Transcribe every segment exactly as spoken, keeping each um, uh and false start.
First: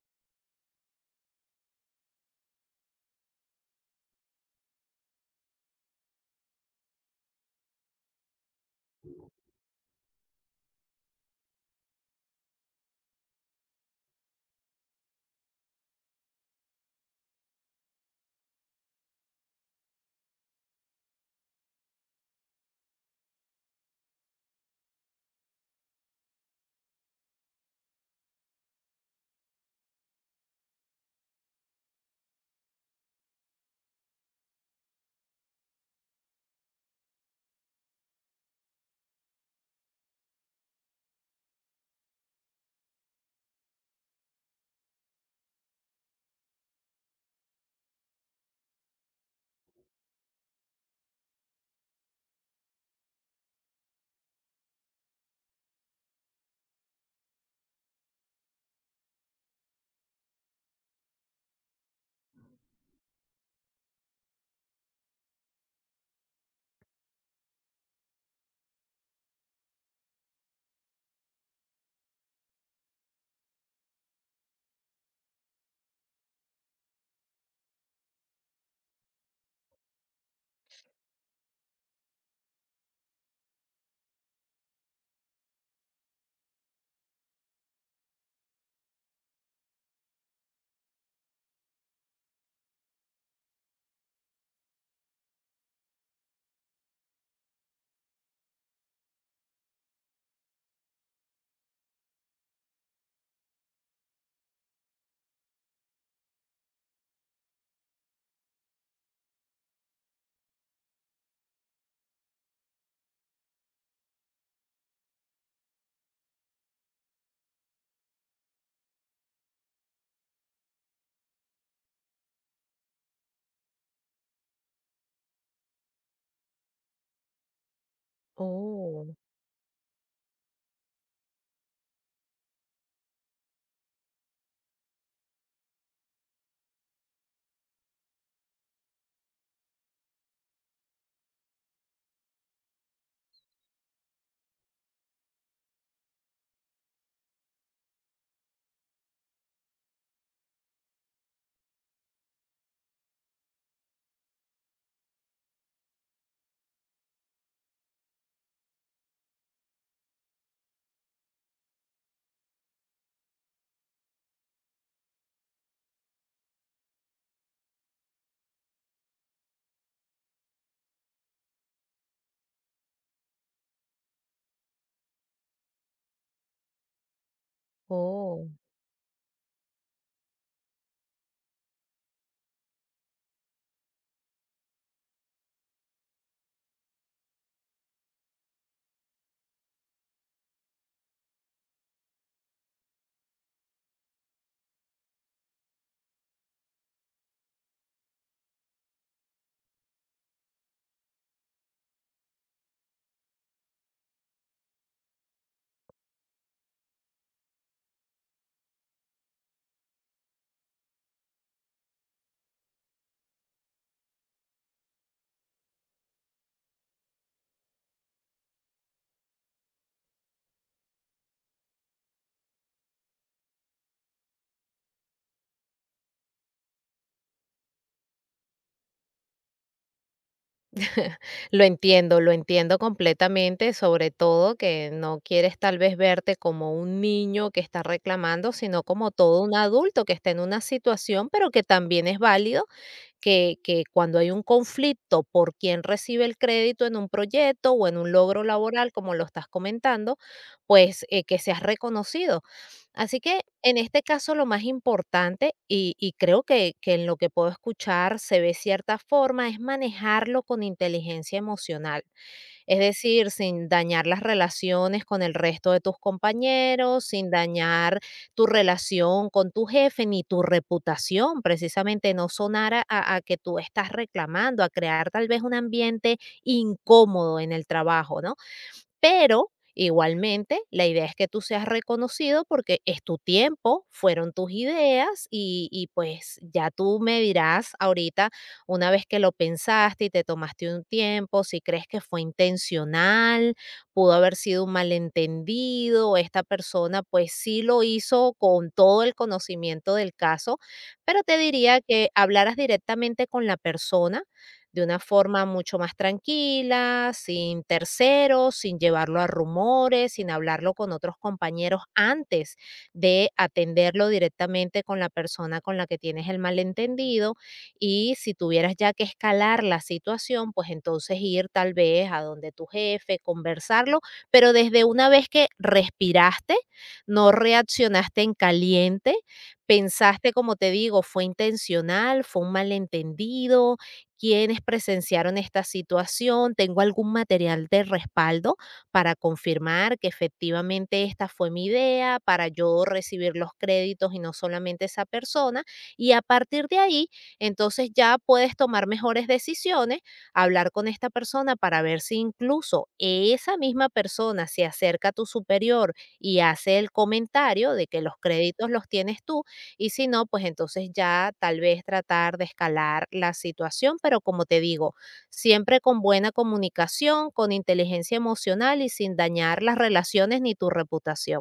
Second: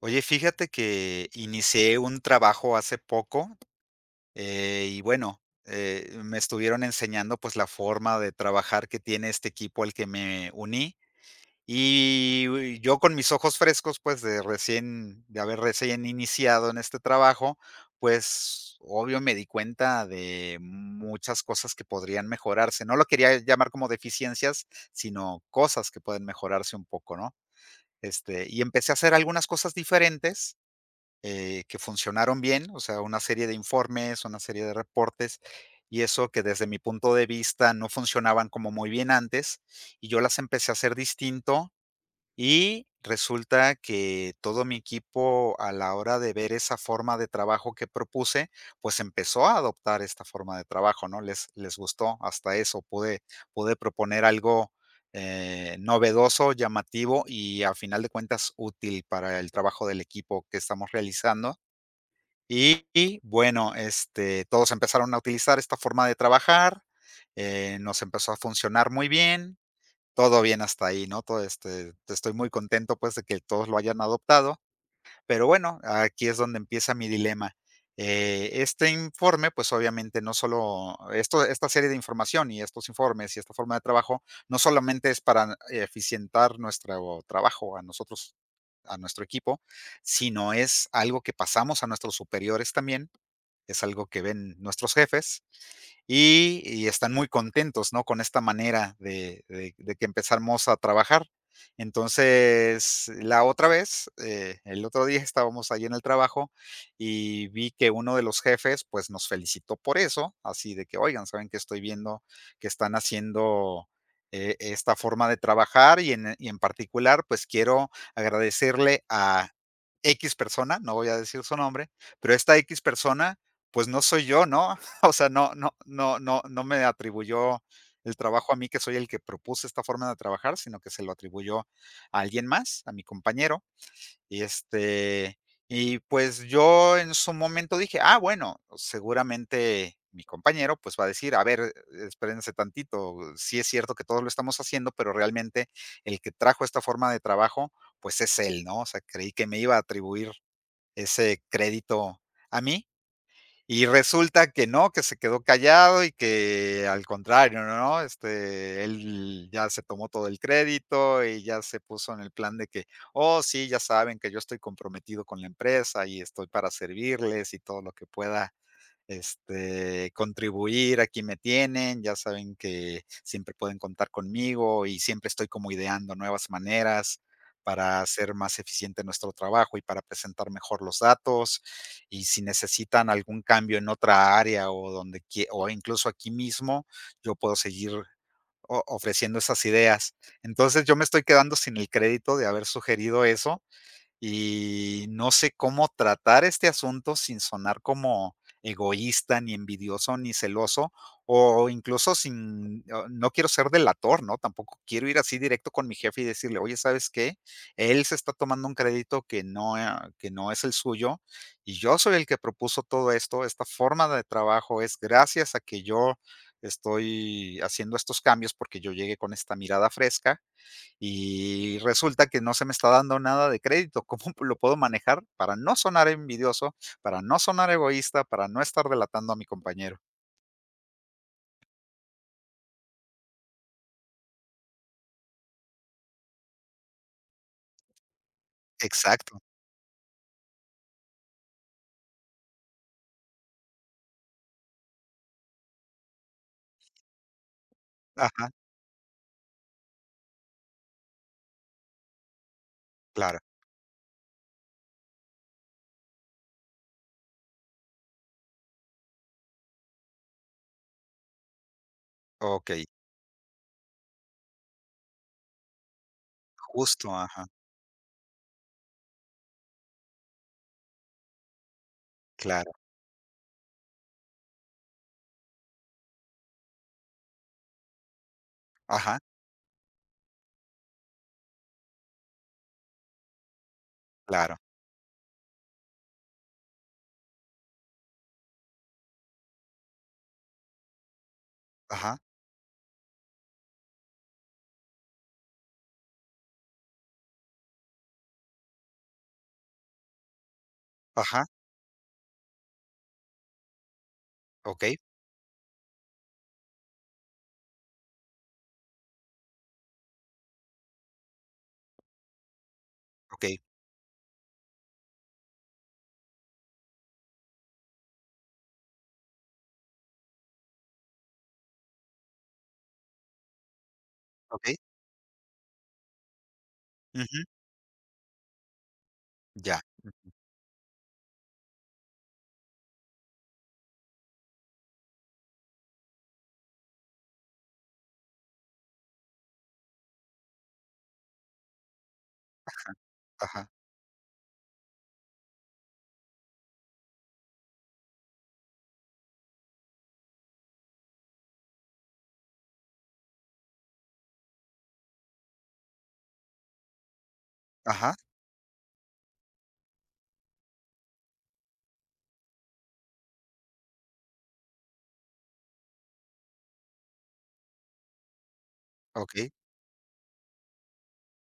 Oye, fíjate que inicié un trabajo hace poco, eh, y bueno, eh, me estuvieron enseñando, pues, la forma de trabajar que tiene este equipo al que me uní, y uy, yo con mis ojos frescos, pues, de recién de haber recién iniciado en este trabajo, pues, obvio me di cuenta de muchas cosas que podrían mejorarse. No lo quería llamar como deficiencias, sino cosas que pueden mejorarse un poco, ¿no? Este, y empecé a hacer algunas cosas diferentes eh, que funcionaron bien, o sea, una serie de informes, una serie de reportes, y eso que desde mi punto de vista no funcionaban como muy bien antes, y yo las empecé a hacer distinto y resulta que todo mi equipo, a la hora de ver esa forma de trabajo que propuse, pues empezó a adoptar esta forma de trabajo, ¿no? Les, les gustó hasta eso. Pude, pude proponer algo eh, novedoso, llamativo y a final de cuentas útil para el trabajo del equipo que estamos realizando. Y, y, bueno, este, todos empezaron a utilizar esta forma de trabajar, eh, nos empezó a funcionar muy bien, todo bien hasta ahí, ¿no? Todo, este, estoy muy contento, pues, de que todos lo hayan adoptado, pero bueno, aquí es donde empieza mi dilema. Eh, este informe, pues, obviamente no solo esto esta serie de información y estos informes y esta forma de trabajo, no solamente es para eficientar nuestro trabajo a nosotros, a nuestro equipo, sino es algo que pasamos a nuestros superiores también, es algo que ven nuestros jefes y y están muy contentos, ¿no? Con esta manera de de de que empezamos a trabajar. Entonces, la otra vez, eh, el otro día estábamos ahí en el trabajo y vi que uno de los jefes, pues, nos felicitó por eso, así de que: "Oigan, ¿saben que Estoy viendo que están haciendo, eh, esta forma de trabajar y en y en particular, pues, quiero agradecerle a X persona", no voy a decir su nombre, pero esta X persona, pues, no soy yo, ¿no? O sea, no no no no no me atribuyó el trabajo a mí, que soy el Oh, que propuse esta forma de trabajar, sino que se lo atribuyó a alguien más, a mi compañero. Y, este, y pues yo en su momento dije: "Ah, bueno, seguramente mi compañero, pues, va a decir, a ver, espérense tantito, sí es cierto que todos lo estamos haciendo, pero realmente el que trajo esta forma de trabajo, pues es él", ¿no? O sea, creí que me iba a atribuir ese crédito a mí. Y resulta que no, que se quedó callado y que al contrario, ¿no? Este, él ya se tomó todo el crédito y ya se puso en el plan de que, oh, sí, ya saben que yo estoy comprometido con la empresa y estoy para servirles y todo lo que pueda este, contribuir, aquí me tienen, ya saben que siempre pueden contar conmigo y siempre estoy como ideando nuevas maneras para hacer oh. más eficiente nuestro trabajo y para presentar mejor los datos. Y si necesitan algún cambio en otra área o donde quie- o incluso aquí mismo, yo puedo seguir o- ofreciendo esas ideas. Entonces yo me estoy quedando sin el crédito de haber sugerido eso y no sé cómo tratar este asunto sin sonar como egoísta, ni envidioso, ni celoso, o incluso sin, o no quiero ser delator, ¿no? Tampoco quiero ir así directo con mi jefe y decirle, oye, ¿sabes qué? Él se está tomando un crédito que no, eh, que no es el suyo y yo soy el que propuso todo esto. Esta forma de trabajo es gracias a que yo estoy haciendo estos cambios porque yo llegué con esta mirada fresca y resulta que no se me está dando nada de crédito. ¿Cómo lo puedo manejar para no sonar envidioso, para no sonar egoísta, para no estar delatando a mi compañero? Lo entiendo, lo entiendo completamente, sobre todo que no quieres tal vez verte como un niño que está reclamando, sino como Exacto. todo un adulto que está en una situación, pero que también es válido que, que cuando hay un conflicto por quién recibe el crédito en un proyecto o en un logro Ajá, laboral, como lo estás comentando, pues eh, que seas reconocido. Así claro. que en este caso lo más importante, y, y creo que, que en lo que puedo escuchar se ve cierta forma, es manejarlo con inteligencia emocional. Es Okey, decir, sin dañar las relaciones con el resto de tus compañeros, justo, sin ajá, dañar tu relación con tu jefe ni tu reputación, precisamente no claro, sonar a, a- a que tú estás reclamando, a crear tal vez un ambiente incómodo en el trabajo, ¿no? ajá, Pero igualmente, la idea es que tú seas reconocido porque es tu tiempo, fueron tus claro, ideas y, y pues ya tú me dirás ahorita, una vez que lo pensaste y te tomaste un tiempo, si crees que ajá, fue intencional, pudo haber sido un malentendido, esta persona pues sí lo hizo con todo el conocimiento del caso, pero te ajá, diría que hablaras directamente con la persona de una okey, forma mucho más tranquila, sin terceros, sin llevarlo a rumores, sin hablarlo con otros compañeros antes de okey, atenderlo directamente con la persona con la que tienes el malentendido. Y si tuvieras ya que escalar la situación, pues entonces ir tal vez a donde tu jefe, conversarlo, pero okey, desde una vez que respiraste, no ujú, reaccionaste en caliente, ya, pensaste, como te digo, fue intencional, fue un malentendido, quienes presenciaron esta situación, tengo algún material de respaldo para confirmar que efectivamente esta fue mi idea, para yo recibir los ajá, créditos y no solamente esa persona. Y a partir de ahí, entonces ya puedes tomar mejores decisiones, hablar con esta persona para ver si incluso esa misma persona se acerca a tu superior y hace el comentario de que los ajá, créditos los tienes tú y si no, pues entonces ya tal vez tratar de escalar la situación, pero como te digo, siempre con buena comunicación, con inteligencia emocional y sin okey. dañar las relaciones ni tu reputación.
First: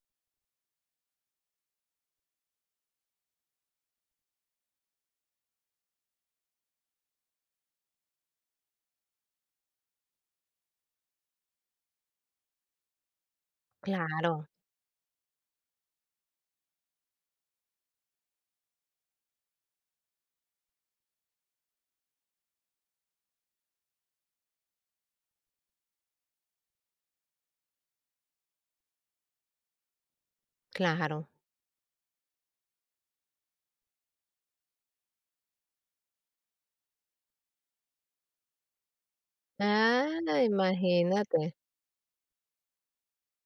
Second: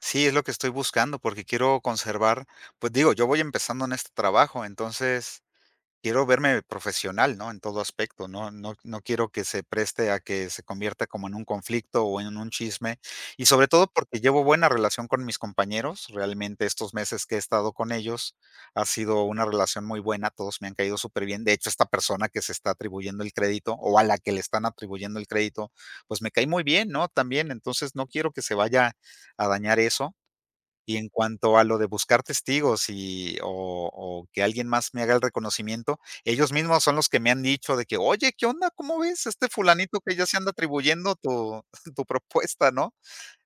Sí, es lo que estoy buscando, porque quiero conservar, pues, digo, yo voy empezando en este trabajo, entonces quiero verme profesional, ¿no? En todo aspecto, no no no quiero que se preste a que se convierta como en un conflicto o en un chisme, y sobre todo porque llevo Claro, buena relación con mis compañeros, realmente estos meses que he estado con ellos ha sido una relación muy buena, todos me han caído súper bien. De hecho, esta persona que se está atribuyendo el crédito o a la que le están atribuyendo el crédito, pues me cae muy bien, ¿no? También, entonces no quiero que se vaya a dañar eso. Y en claro. cuanto a lo de buscar testigos y o o que alguien más me haga el reconocimiento, ellos mismos son los que me han dicho de que: "Oye, ¿qué onda? ¿Cómo ves? Este fulanito que ya se Ah, anda atribuyendo imagínate. tu tu propuesta", ¿no?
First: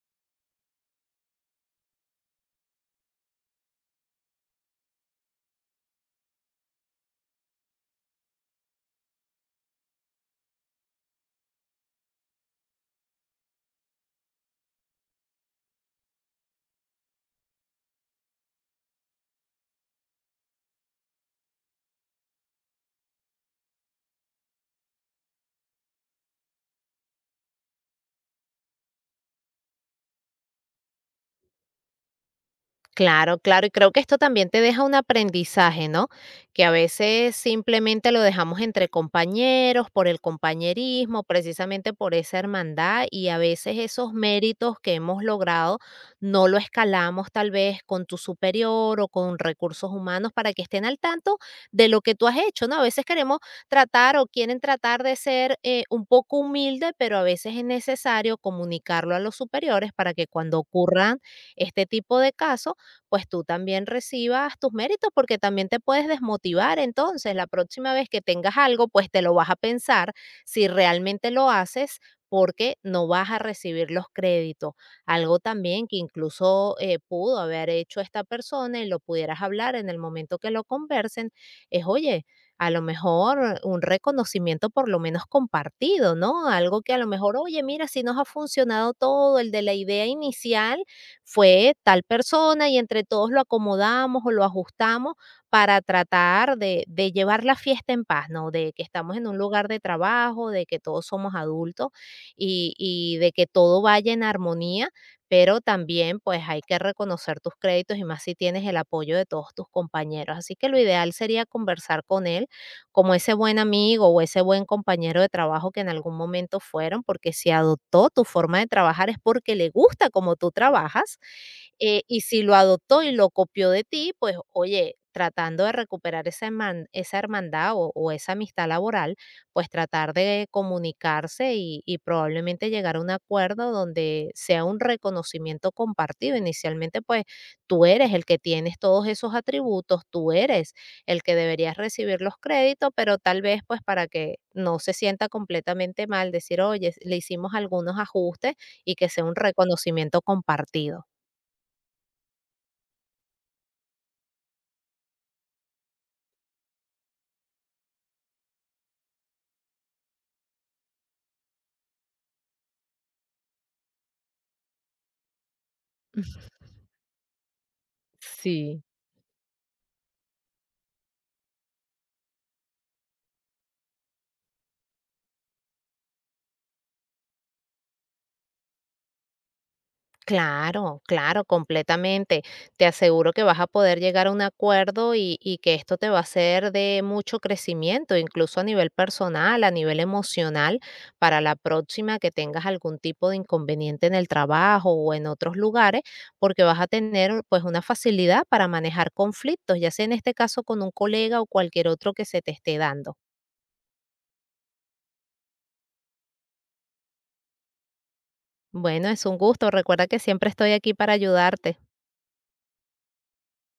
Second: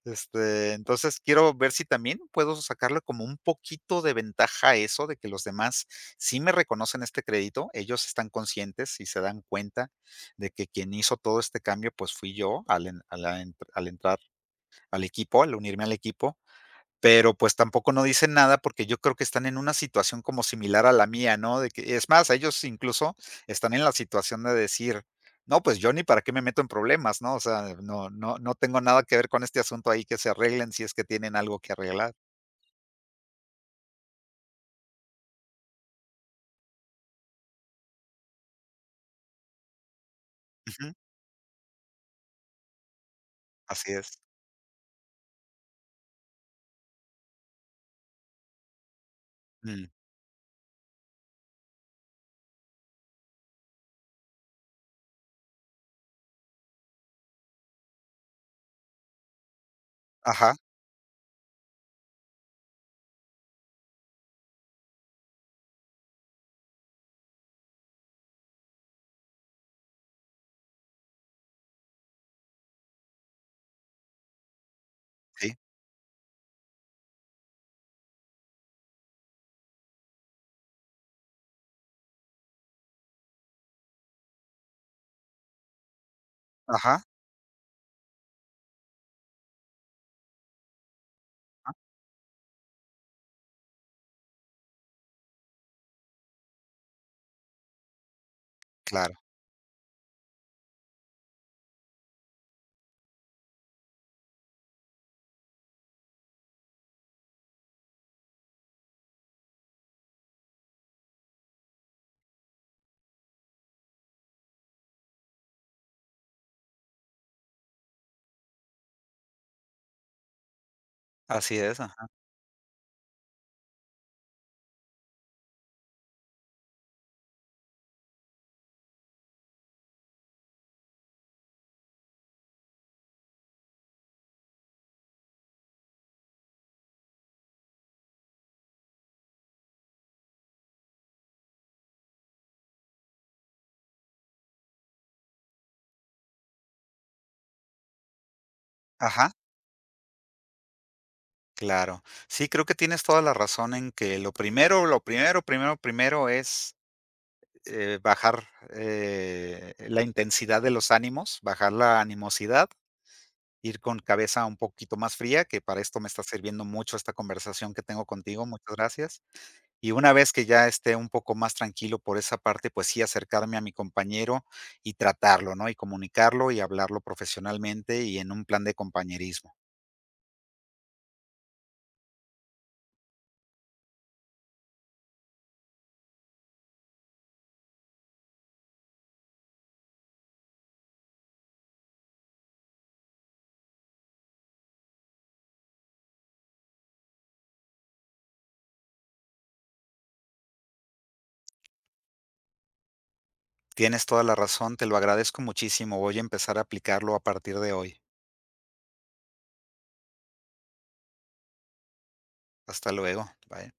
Este, entonces, quiero ver si también puedo sacarle como un poquito de ventaja a eso, de que los demás sí me reconocen este crédito. Ellos están conscientes y se dan cuenta de que quien hizo todo este cambio, pues, fui yo al en a la entr al entrar al equipo, al unirme al equipo. Pero, pues, tampoco no dicen nada, porque yo creo que están en una situación como similar a la mía, ¿no? De que es más, ellos incluso están en la situación de decir: "No, pues, yo ni para qué me meto en problemas", ¿no? O sea, no no no tengo nada que ver con este asunto ahí, que se arreglen si es que tienen algo que arreglar. Claro, claro, y creo que esto también te deja un aprendizaje, ¿no? Que a veces simplemente lo dejamos entre compañeros, por el Ujú, compañerismo, precisamente por esa hermandad, y a veces así esos es. méritos que hemos logrado no lo escalamos tal vez con tu superior o con Mm, recursos humanos para que estén al tanto de lo que tú has hecho, ¿no? A veces queremos tratar o quieren tratar de ser eh, un poco humilde, pero a veces es necesario comunicarlo a los superiores para que ajá, cuando ocurran este tipo de casos, pues tú también recibas tus méritos, porque también te puedes desmotivar. Entonces, la próxima vez que tengas algo, pues te lo vas a pensar si realmente lo haces porque no vas a recibir los créditos. Algo sí, también que incluso eh, pudo haber hecho esta persona y lo pudieras hablar en el momento que lo conversen, es, oye, a lo mejor un reconocimiento por lo menos compartido, ¿no? Algo que a ajá, lo mejor, oye, mira, si nos ha funcionado todo, el de la idea inicial, fue tal persona y entre todos lo acomodamos o lo ajustamos para tratar de, de llevar la fiesta en paz, ¿no? De que estamos claro, en un lugar de trabajo, de que todos somos adultos y, y de que todo vaya en armonía, pero también pues hay que reconocer tus créditos y más si tienes el apoyo de todos tus compañeros. Así que lo ideal sería conversar con él como ese buen amigo o ese buen compañero de trabajo que en algún momento fueron, porque si adoptó tu forma de trabajar es porque le gusta como tú trabajas, así es, eh, ajá, y si lo adoptó y lo copió de ti, pues oye, tratando de recuperar esa, herman- esa hermandad o, o esa amistad laboral, pues tratar de comunicarse y, y probablemente llegar a un acuerdo donde sea un reconocimiento compartido. Inicialmente, pues tú eres el que tienes todos esos atributos, tú eres el que debería recibir los créditos, pero tal vez pues para que no se sienta completamente mal, decir, oye, le hicimos algunos ajustes y que sea ajá, un reconocimiento compartido. claro. Sí, creo que tienes toda la razón en que lo primero, lo primero, primero, primero es Eh, bajar, eh, la intensidad de los ánimos, bajar la animosidad, ir con cabeza un poquito más fría, que para esto me está sirviendo mucho esta conversación que tengo contigo, muchas Sí. gracias. Y una vez que ya esté un poco más tranquilo por esa parte, pues sí, acercarme a mi compañero y tratarlo, ¿no? Y comunicarlo y hablarlo profesionalmente y en un plan de compañerismo. Claro, claro, completamente. Te aseguro que vas a poder llegar a un acuerdo y, y que esto te va a ser de mucho crecimiento, incluso a nivel personal, a nivel emocional, para la próxima que tengas algún tipo de inconveniente en el trabajo o en otros lugares, porque vas a tener pues una facilidad para manejar conflictos, ya sea en este caso con un colega o cualquier otro que se te esté dando. Tienes toda la razón, te lo agradezco muchísimo. Voy a empezar a aplicarlo a partir de hoy. Bueno, es un gusto. Recuerda que siempre estoy aquí para ayudarte. Hasta luego. Bye.